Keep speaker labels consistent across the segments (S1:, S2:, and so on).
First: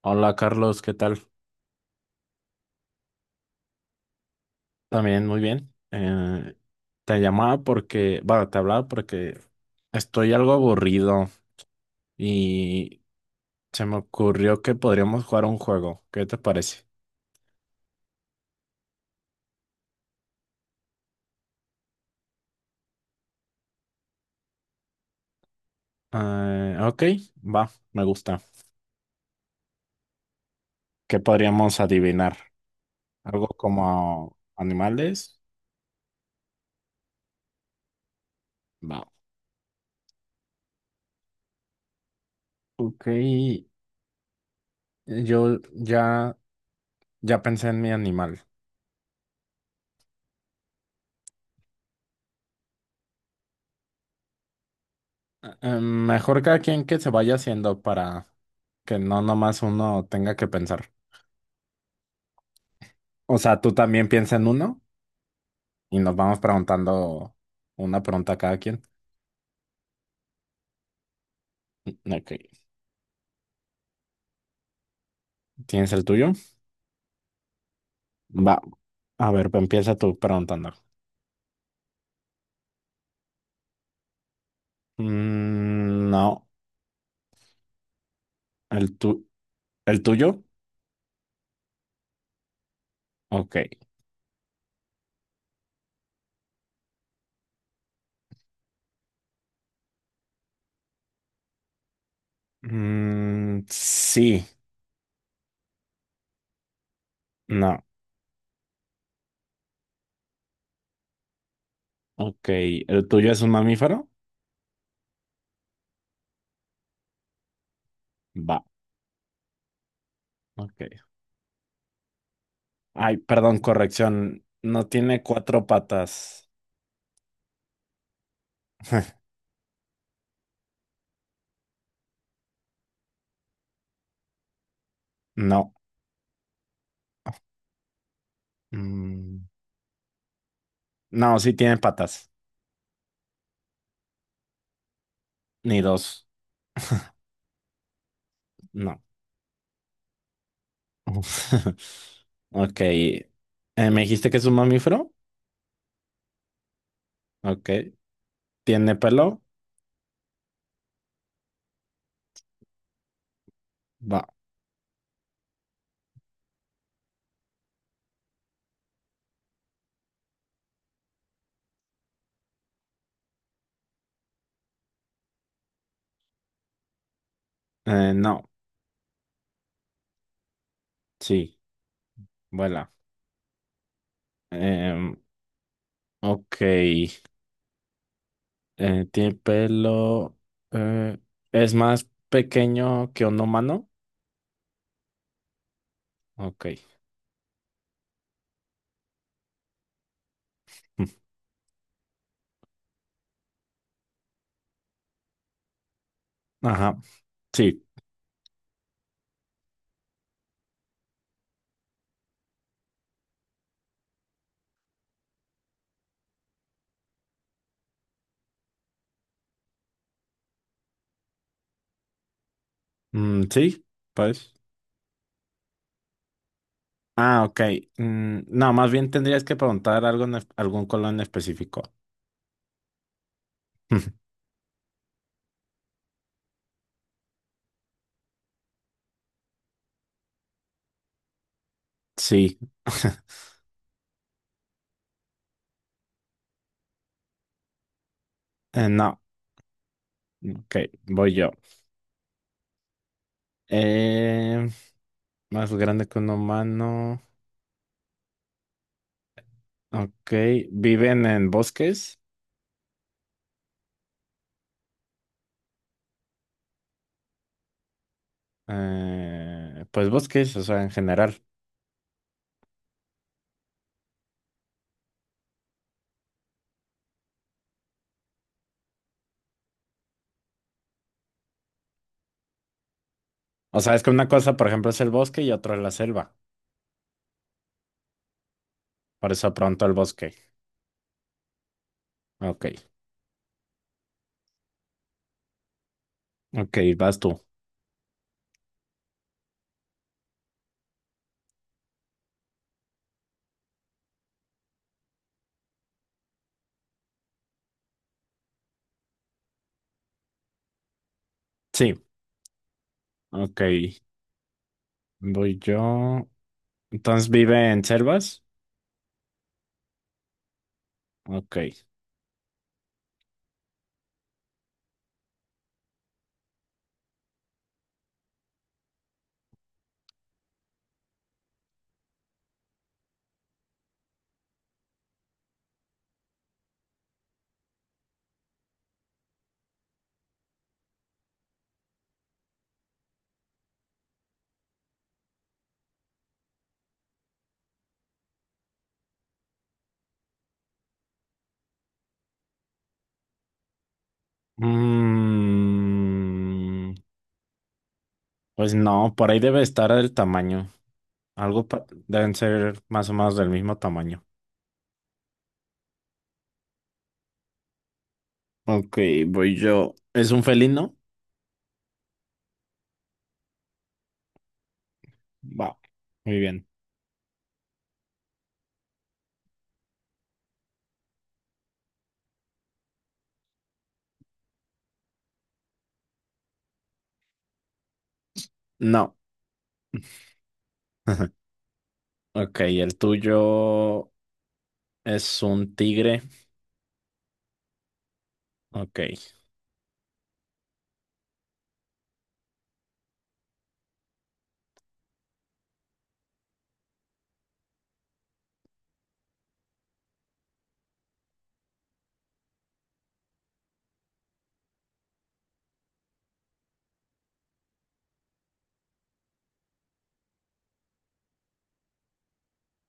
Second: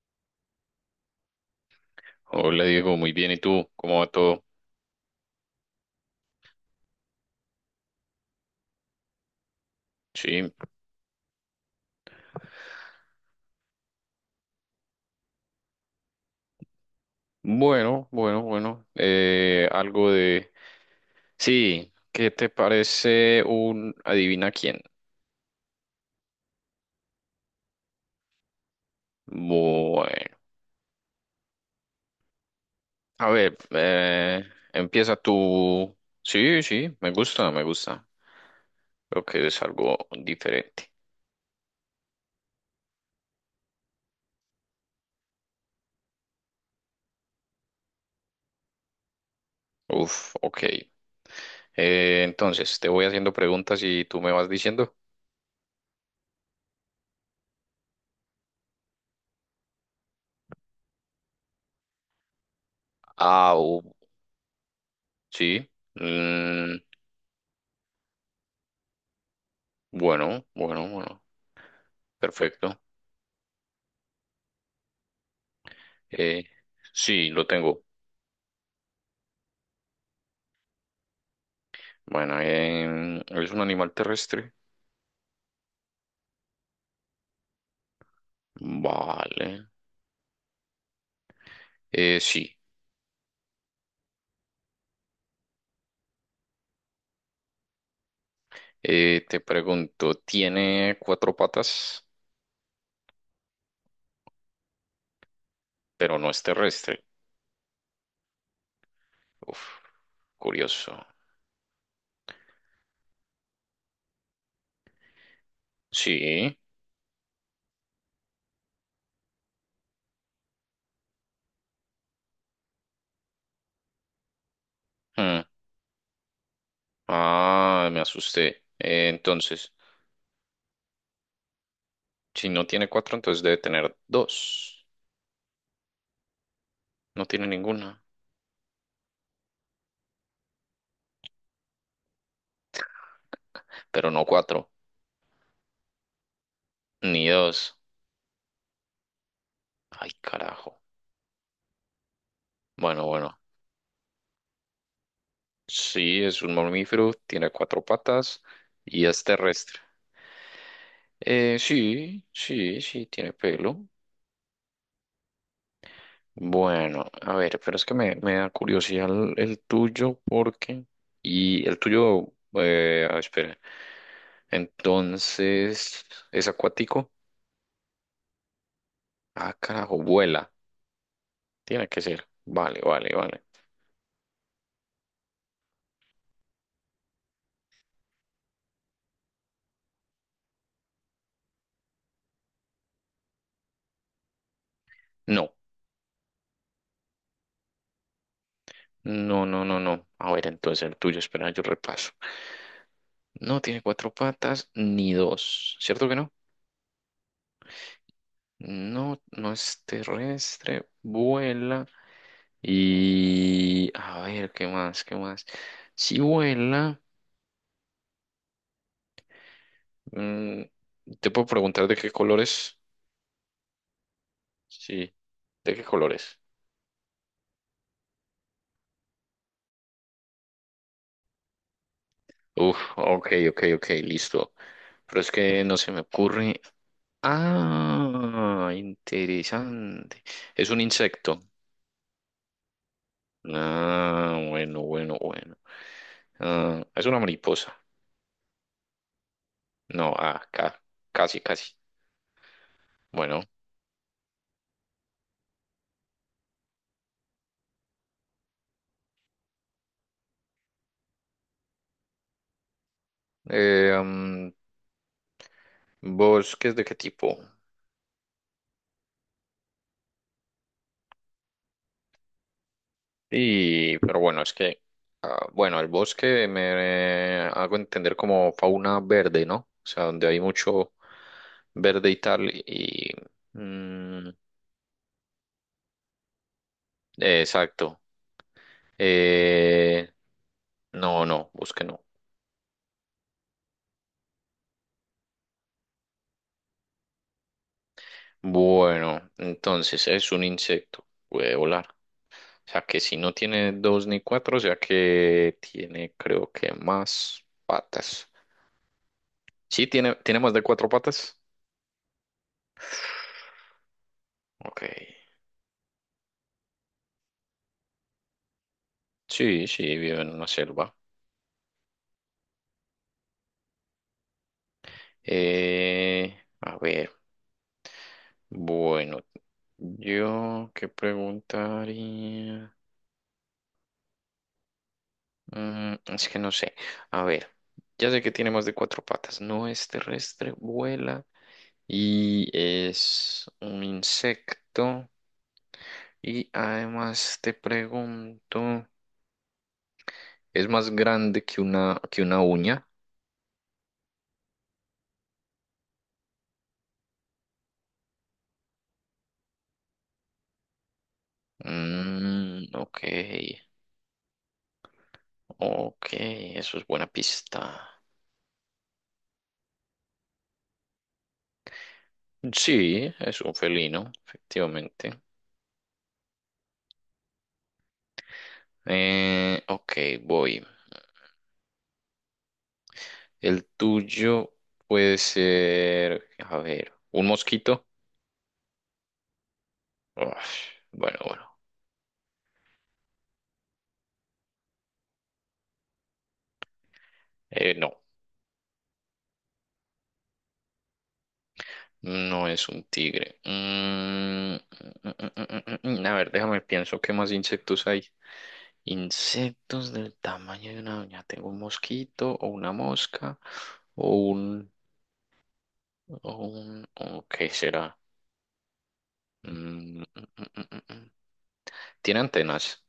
S1: Hola Carlos, ¿qué tal?
S2: Hola Diego, muy bien. ¿Y tú? ¿Cómo va todo?
S1: También muy bien. Te llamaba porque, bueno, te hablaba porque estoy algo
S2: Sí.
S1: aburrido y se me ocurrió que podríamos jugar un juego. ¿Qué te parece?
S2: Bueno, bueno, bueno. Algo de... Sí, ¿qué te parece un adivina quién?
S1: Ok, va, me gusta.
S2: Bueno.
S1: ¿Qué podríamos adivinar?
S2: A
S1: ¿Algo
S2: ver,
S1: como
S2: empieza
S1: animales?
S2: tú. Sí, sí, me gusta, me gusta.
S1: Va.
S2: Creo que es algo diferente.
S1: Ok, yo ya, ya pensé en mi animal.
S2: Uf, ok. Entonces, te voy haciendo preguntas y tú me vas diciendo.
S1: Mejor cada quien que se vaya haciendo para que no nomás uno tenga que pensar. O
S2: Ah,
S1: sea, tú también piensa en uno
S2: sí.
S1: y nos vamos
S2: Mm,
S1: preguntando una pregunta a cada quien.
S2: bueno, bueno, bueno.
S1: Mm, ok.
S2: Perfecto.
S1: ¿Tienes el tuyo?
S2: Eh, sí, lo tengo.
S1: Va. A ver, pues empieza tú preguntando.
S2: Bueno, ¿es un animal terrestre?
S1: Mm, no. ¿El tu
S2: Vale.
S1: ¿El tuyo?
S2: Sí.
S1: Ok.
S2: Te pregunto, ¿tiene cuatro patas?
S1: Mm, sí.
S2: Pero no es terrestre.
S1: No.
S2: Uf, curioso.
S1: Ok. ¿El tuyo es un mamífero?
S2: Sí.
S1: Va. Ok. Ay, perdón, corrección. No tiene
S2: Hmm.
S1: cuatro patas.
S2: Ah, me asusté. Entonces, si no tiene cuatro, entonces debe tener dos.
S1: No.
S2: No tiene ninguna.
S1: Mm, no, sí tiene patas.
S2: Pero no cuatro,
S1: Ni dos.
S2: ni dos.
S1: No.
S2: Ay, carajo.
S1: Ok.
S2: Bueno, bueno.
S1: ¿Me dijiste que es un mamífero?
S2: Sí, es un mamífero, tiene
S1: Ok.
S2: cuatro patas
S1: ¿Tiene
S2: y es
S1: pelo?
S2: terrestre. Sí, sí, sí, tiene pelo.
S1: Va.
S2: Bueno, a ver, pero es que me da curiosidad el tuyo porque... Y el tuyo, espera. Entonces, ¿es acuático?
S1: No.
S2: Ah, carajo, vuela.
S1: Sí.
S2: Tiene que ser. Vale,
S1: Vuela.
S2: vale, vale.
S1: Em, ok. ¿Tiene pelo? Eh, ¿Es más pequeño que un humano?
S2: No,
S1: Ok.
S2: no, no, no, no. A ver, entonces el
S1: Mm.
S2: tuyo, espera, yo repaso. No tiene cuatro patas ni dos. ¿Cierto que no?
S1: Ajá. Sí.
S2: No, no es terrestre, vuela y a ver, ¿qué más? ¿Qué más? Si vuela, mm, te puedo preguntar de qué colores.
S1: Mm, sí. Pues.
S2: Sí, ¿de qué colores?
S1: Ah, ok. Mm, no, más bien tendrías que preguntar algo en algún color en específico.
S2: Uf, ok, ok, ok, listo. Pero es que no se me ocurre. Ah, interesante. Es un insecto.
S1: Sí.
S2: Ah, bueno, bueno, bueno. Ah, es una mariposa.
S1: No.
S2: No,
S1: Ok. Voy
S2: casi,
S1: yo.
S2: casi. Bueno.
S1: Eh, Más grande que un humano. Ok. Viven en bosques.
S2: eh, mm, ¿Bosques de qué tipo?
S1: Pues bosques, o sea, en general.
S2: Y, pero bueno, bueno, el bosque me hago entender como fauna verde, ¿no? O sea, donde hay mucho verde y tal,
S1: O sea, es que una
S2: mm,
S1: cosa, por ejemplo, es el bosque y otra es la selva.
S2: exacto.
S1: Por eso pronto el
S2: Eh,
S1: bosque.
S2: no, no, bosque no.
S1: Ok. Ok, vas tú.
S2: Bueno, entonces es un insecto, puede volar. O sea que si no tiene dos ni cuatro, o sea que tiene creo que más patas. Sí, tiene más de cuatro patas.
S1: Sí. Ok.
S2: Ok.
S1: Voy yo. Entonces vive en selvas.
S2: Sí, sí, vivo en una selva.
S1: Ok.
S2: Eh, a ver, bueno, yo qué preguntaría. Mm, es que no sé. A ver, ya sé que tiene más de cuatro patas. No es terrestre, vuela y es un insecto. Y además te pregunto, ¿es más grande que que una uña?
S1: Mm, pues no, por ahí debe estar el tamaño. Deben
S2: Mm,
S1: ser
S2: ok,
S1: más o menos del mismo tamaño.
S2: ok, eso es buena pista.
S1: Ok, voy yo. ¿Es un felino?
S2: Sí, es un felino, efectivamente.
S1: Wow, muy bien.
S2: Ok, voy. El tuyo puede ser, a ver, un mosquito.
S1: No.
S2: Uf, bueno, bueno.
S1: Ok, el tuyo es un tigre.
S2: No,
S1: Ok.
S2: no es un tigre. Mm, mm, mm, mm, mm, mm, mm, mm, mm, mm, a ver, déjame pienso qué más insectos hay. Insectos del tamaño de una uña. Tengo un mosquito o una mosca o un, o un, o ¿qué será? Mm, mm, mm, mm, mm, mm. ¿Tiene antenas?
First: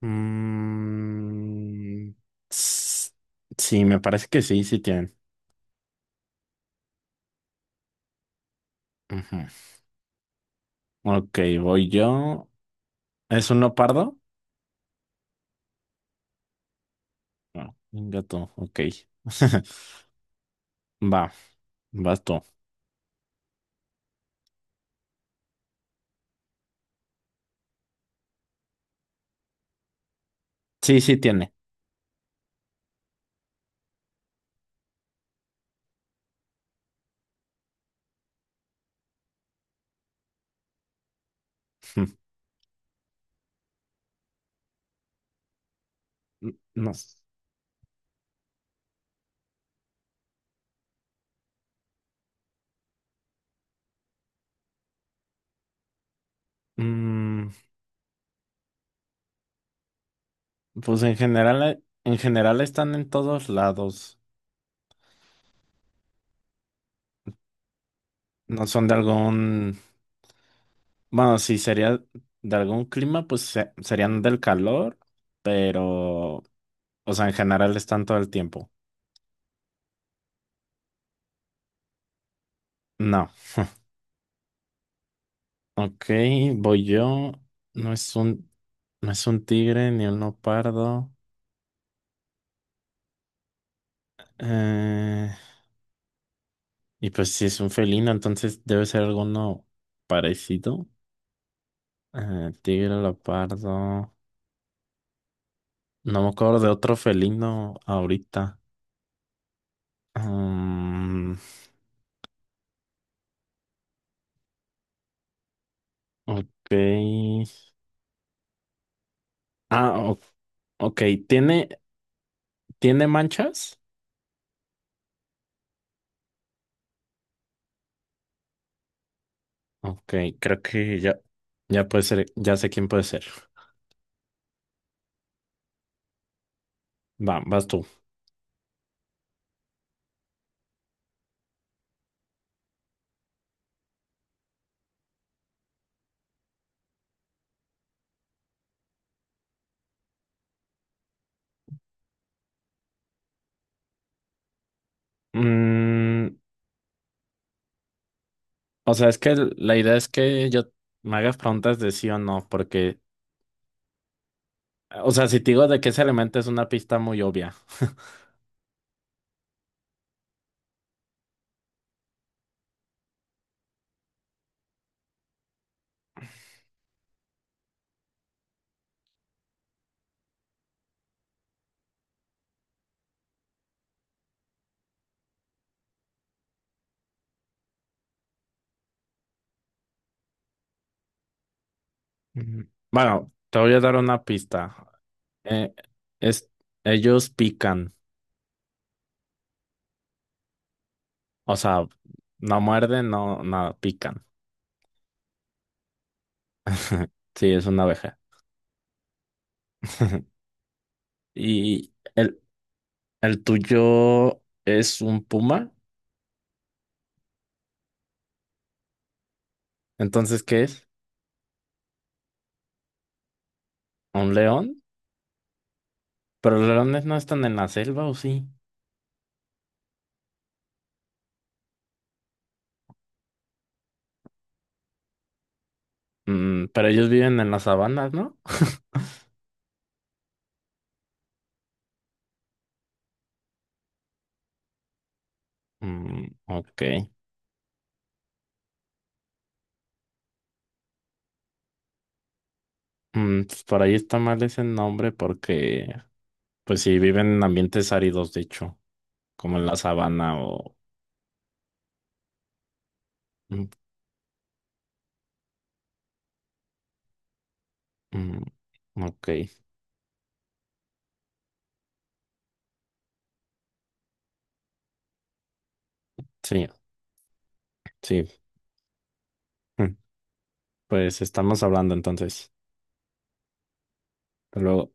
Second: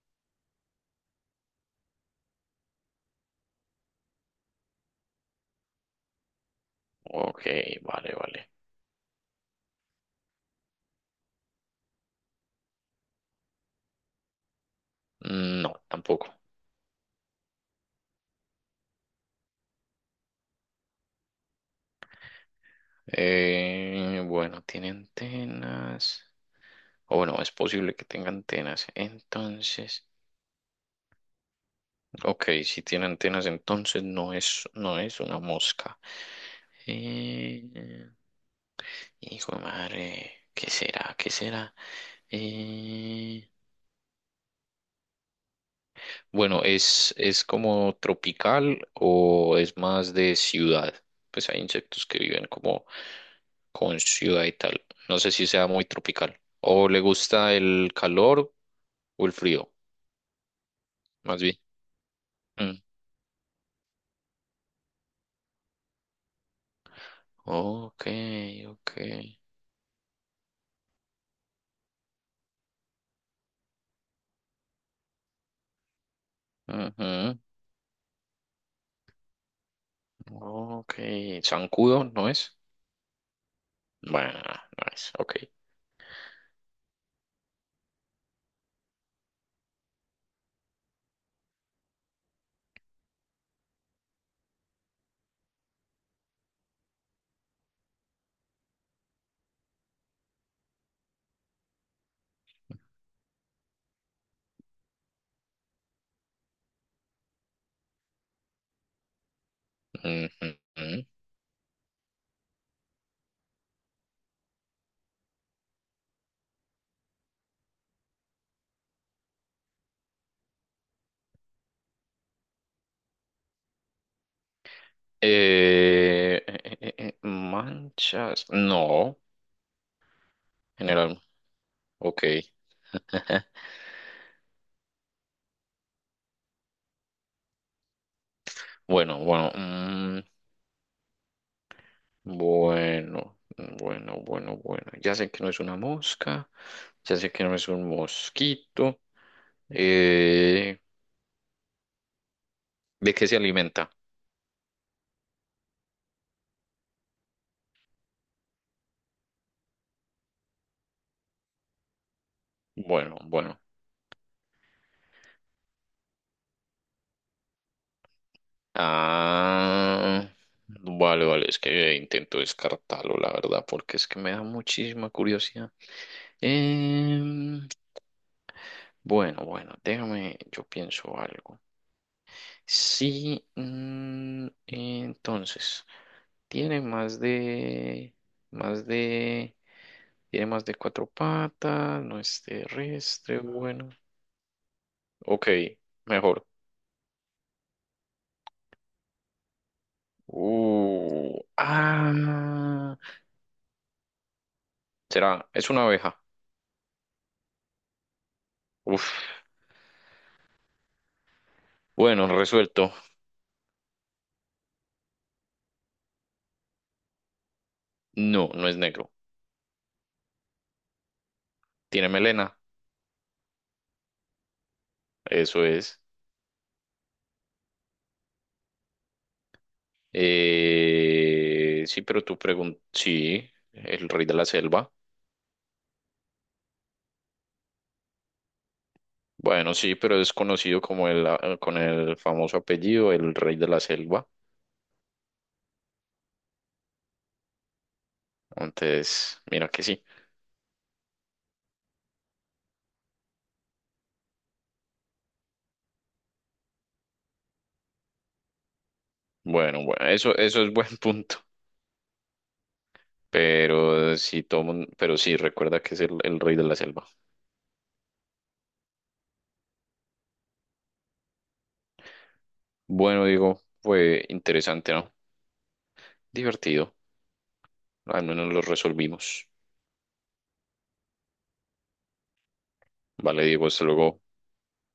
S1: Mm, s- sí, me parece que sí, sí tienen.
S2: Ok, vale, vale.
S1: Ujú. Ok, voy yo. ¿Es un leopardo?
S2: No, tampoco.
S1: No, un gato. Ok. Va, vas tú.
S2: Bueno, tiene antenas. O bueno, es posible que tenga antenas. Entonces,
S1: Sí, sí tiene.
S2: ok, si tiene antenas, entonces no es una mosca. Eh, Hijo de madre, ¿qué será? ¿Qué será? Eh, bueno,
S1: No.
S2: ¿es como tropical o es más de ciudad? Pues hay insectos que viven como con ciudad y tal. No sé si sea muy tropical. ¿O le
S1: Mm,
S2: gusta el calor o el frío?
S1: pues
S2: Más bien.
S1: en general
S2: Mm.
S1: están en todos lados.
S2: Ok,
S1: No son
S2: ok.
S1: de algún. Bueno, si sería de algún clima, pues serían del calor, pero, o sea, en
S2: Ujú.
S1: general están todo el tiempo.
S2: Ok. ¿Zancudo no es?
S1: No.
S2: Bueno, no es. Ok.
S1: Ok, voy yo. No es un, no es un tigre ni un leopardo. Eh, y pues si es un felino, entonces debe ser alguno parecido. Tigre, leopardo. No me acuerdo de otro felino ahorita.
S2: Ujú.
S1: Mm, ok. Ah, o- ok. Tiene ¿Tiene manchas?
S2: Manchas. No,
S1: Ok, creo que ya,
S2: general.
S1: ya puede
S2: Ok.
S1: ser, ya sé quién puede ser. Va, vas tú.
S2: Bueno, bueno, mm, bueno, bueno, bueno, bueno. Ya sé que no es una mosca, ya sé que no es un mosquito. Eh, ¿De qué se alimenta?
S1: Mm, o sea, es que la idea es que yo me hagas preguntas de sí o no, porque,
S2: Bueno, bueno.
S1: o sea, si te digo de qué se alimenta es una pista muy obvia.
S2: Ah, vale, vale, es que intento descartarlo, la verdad, porque es que me da muchísima curiosidad. Em, bueno, bueno, déjame, yo pienso algo. Sí, mm, entonces, tiene más de, más de, tiene más de cuatro patas, no es
S1: Mm, bueno,
S2: terrestre,
S1: te voy a
S2: bueno.
S1: dar una pista.
S2: Ok,
S1: Eh,
S2: mejor.
S1: es, ellos pican,
S2: Uh,
S1: o sea, no
S2: ah,
S1: muerden, no, nada, pican.
S2: será, es una abeja.
S1: Sí, es una abeja.
S2: Uf,
S1: ¿Y
S2: bueno, resuelto.
S1: el tuyo es un puma?
S2: No, no es negro.
S1: Entonces, ¿qué es?
S2: Tiene melena,
S1: ¿Un león?
S2: eso es.
S1: Pero los leones no están en la selva, ¿o sí?
S2: Sí, pero tú preguntas, sí, el rey de la selva.
S1: Mm, pero ellos viven en las sabanas, ¿no?
S2: Bueno, sí, pero es conocido como con el famoso apellido, el rey de la selva.
S1: Mm, ok.
S2: Entonces, mira que sí.
S1: Mm, pues por ahí está mal ese nombre porque, pues sí, viven en ambientes áridos, de hecho, como en la
S2: Bueno, bueno, eso,
S1: sabana
S2: eso es
S1: o...
S2: buen punto.
S1: Mm,
S2: Pero sí, pero sí, recuerda que es el rey de la selva.
S1: mm, ok,
S2: Bueno, digo, fue interesante, ¿no?
S1: sí,
S2: Divertido. Al
S1: sí.
S2: menos lo resolvimos.
S1: Mm. Pues estamos hablando entonces.
S2: Vale, Diego, hasta luego.
S1: Hasta luego.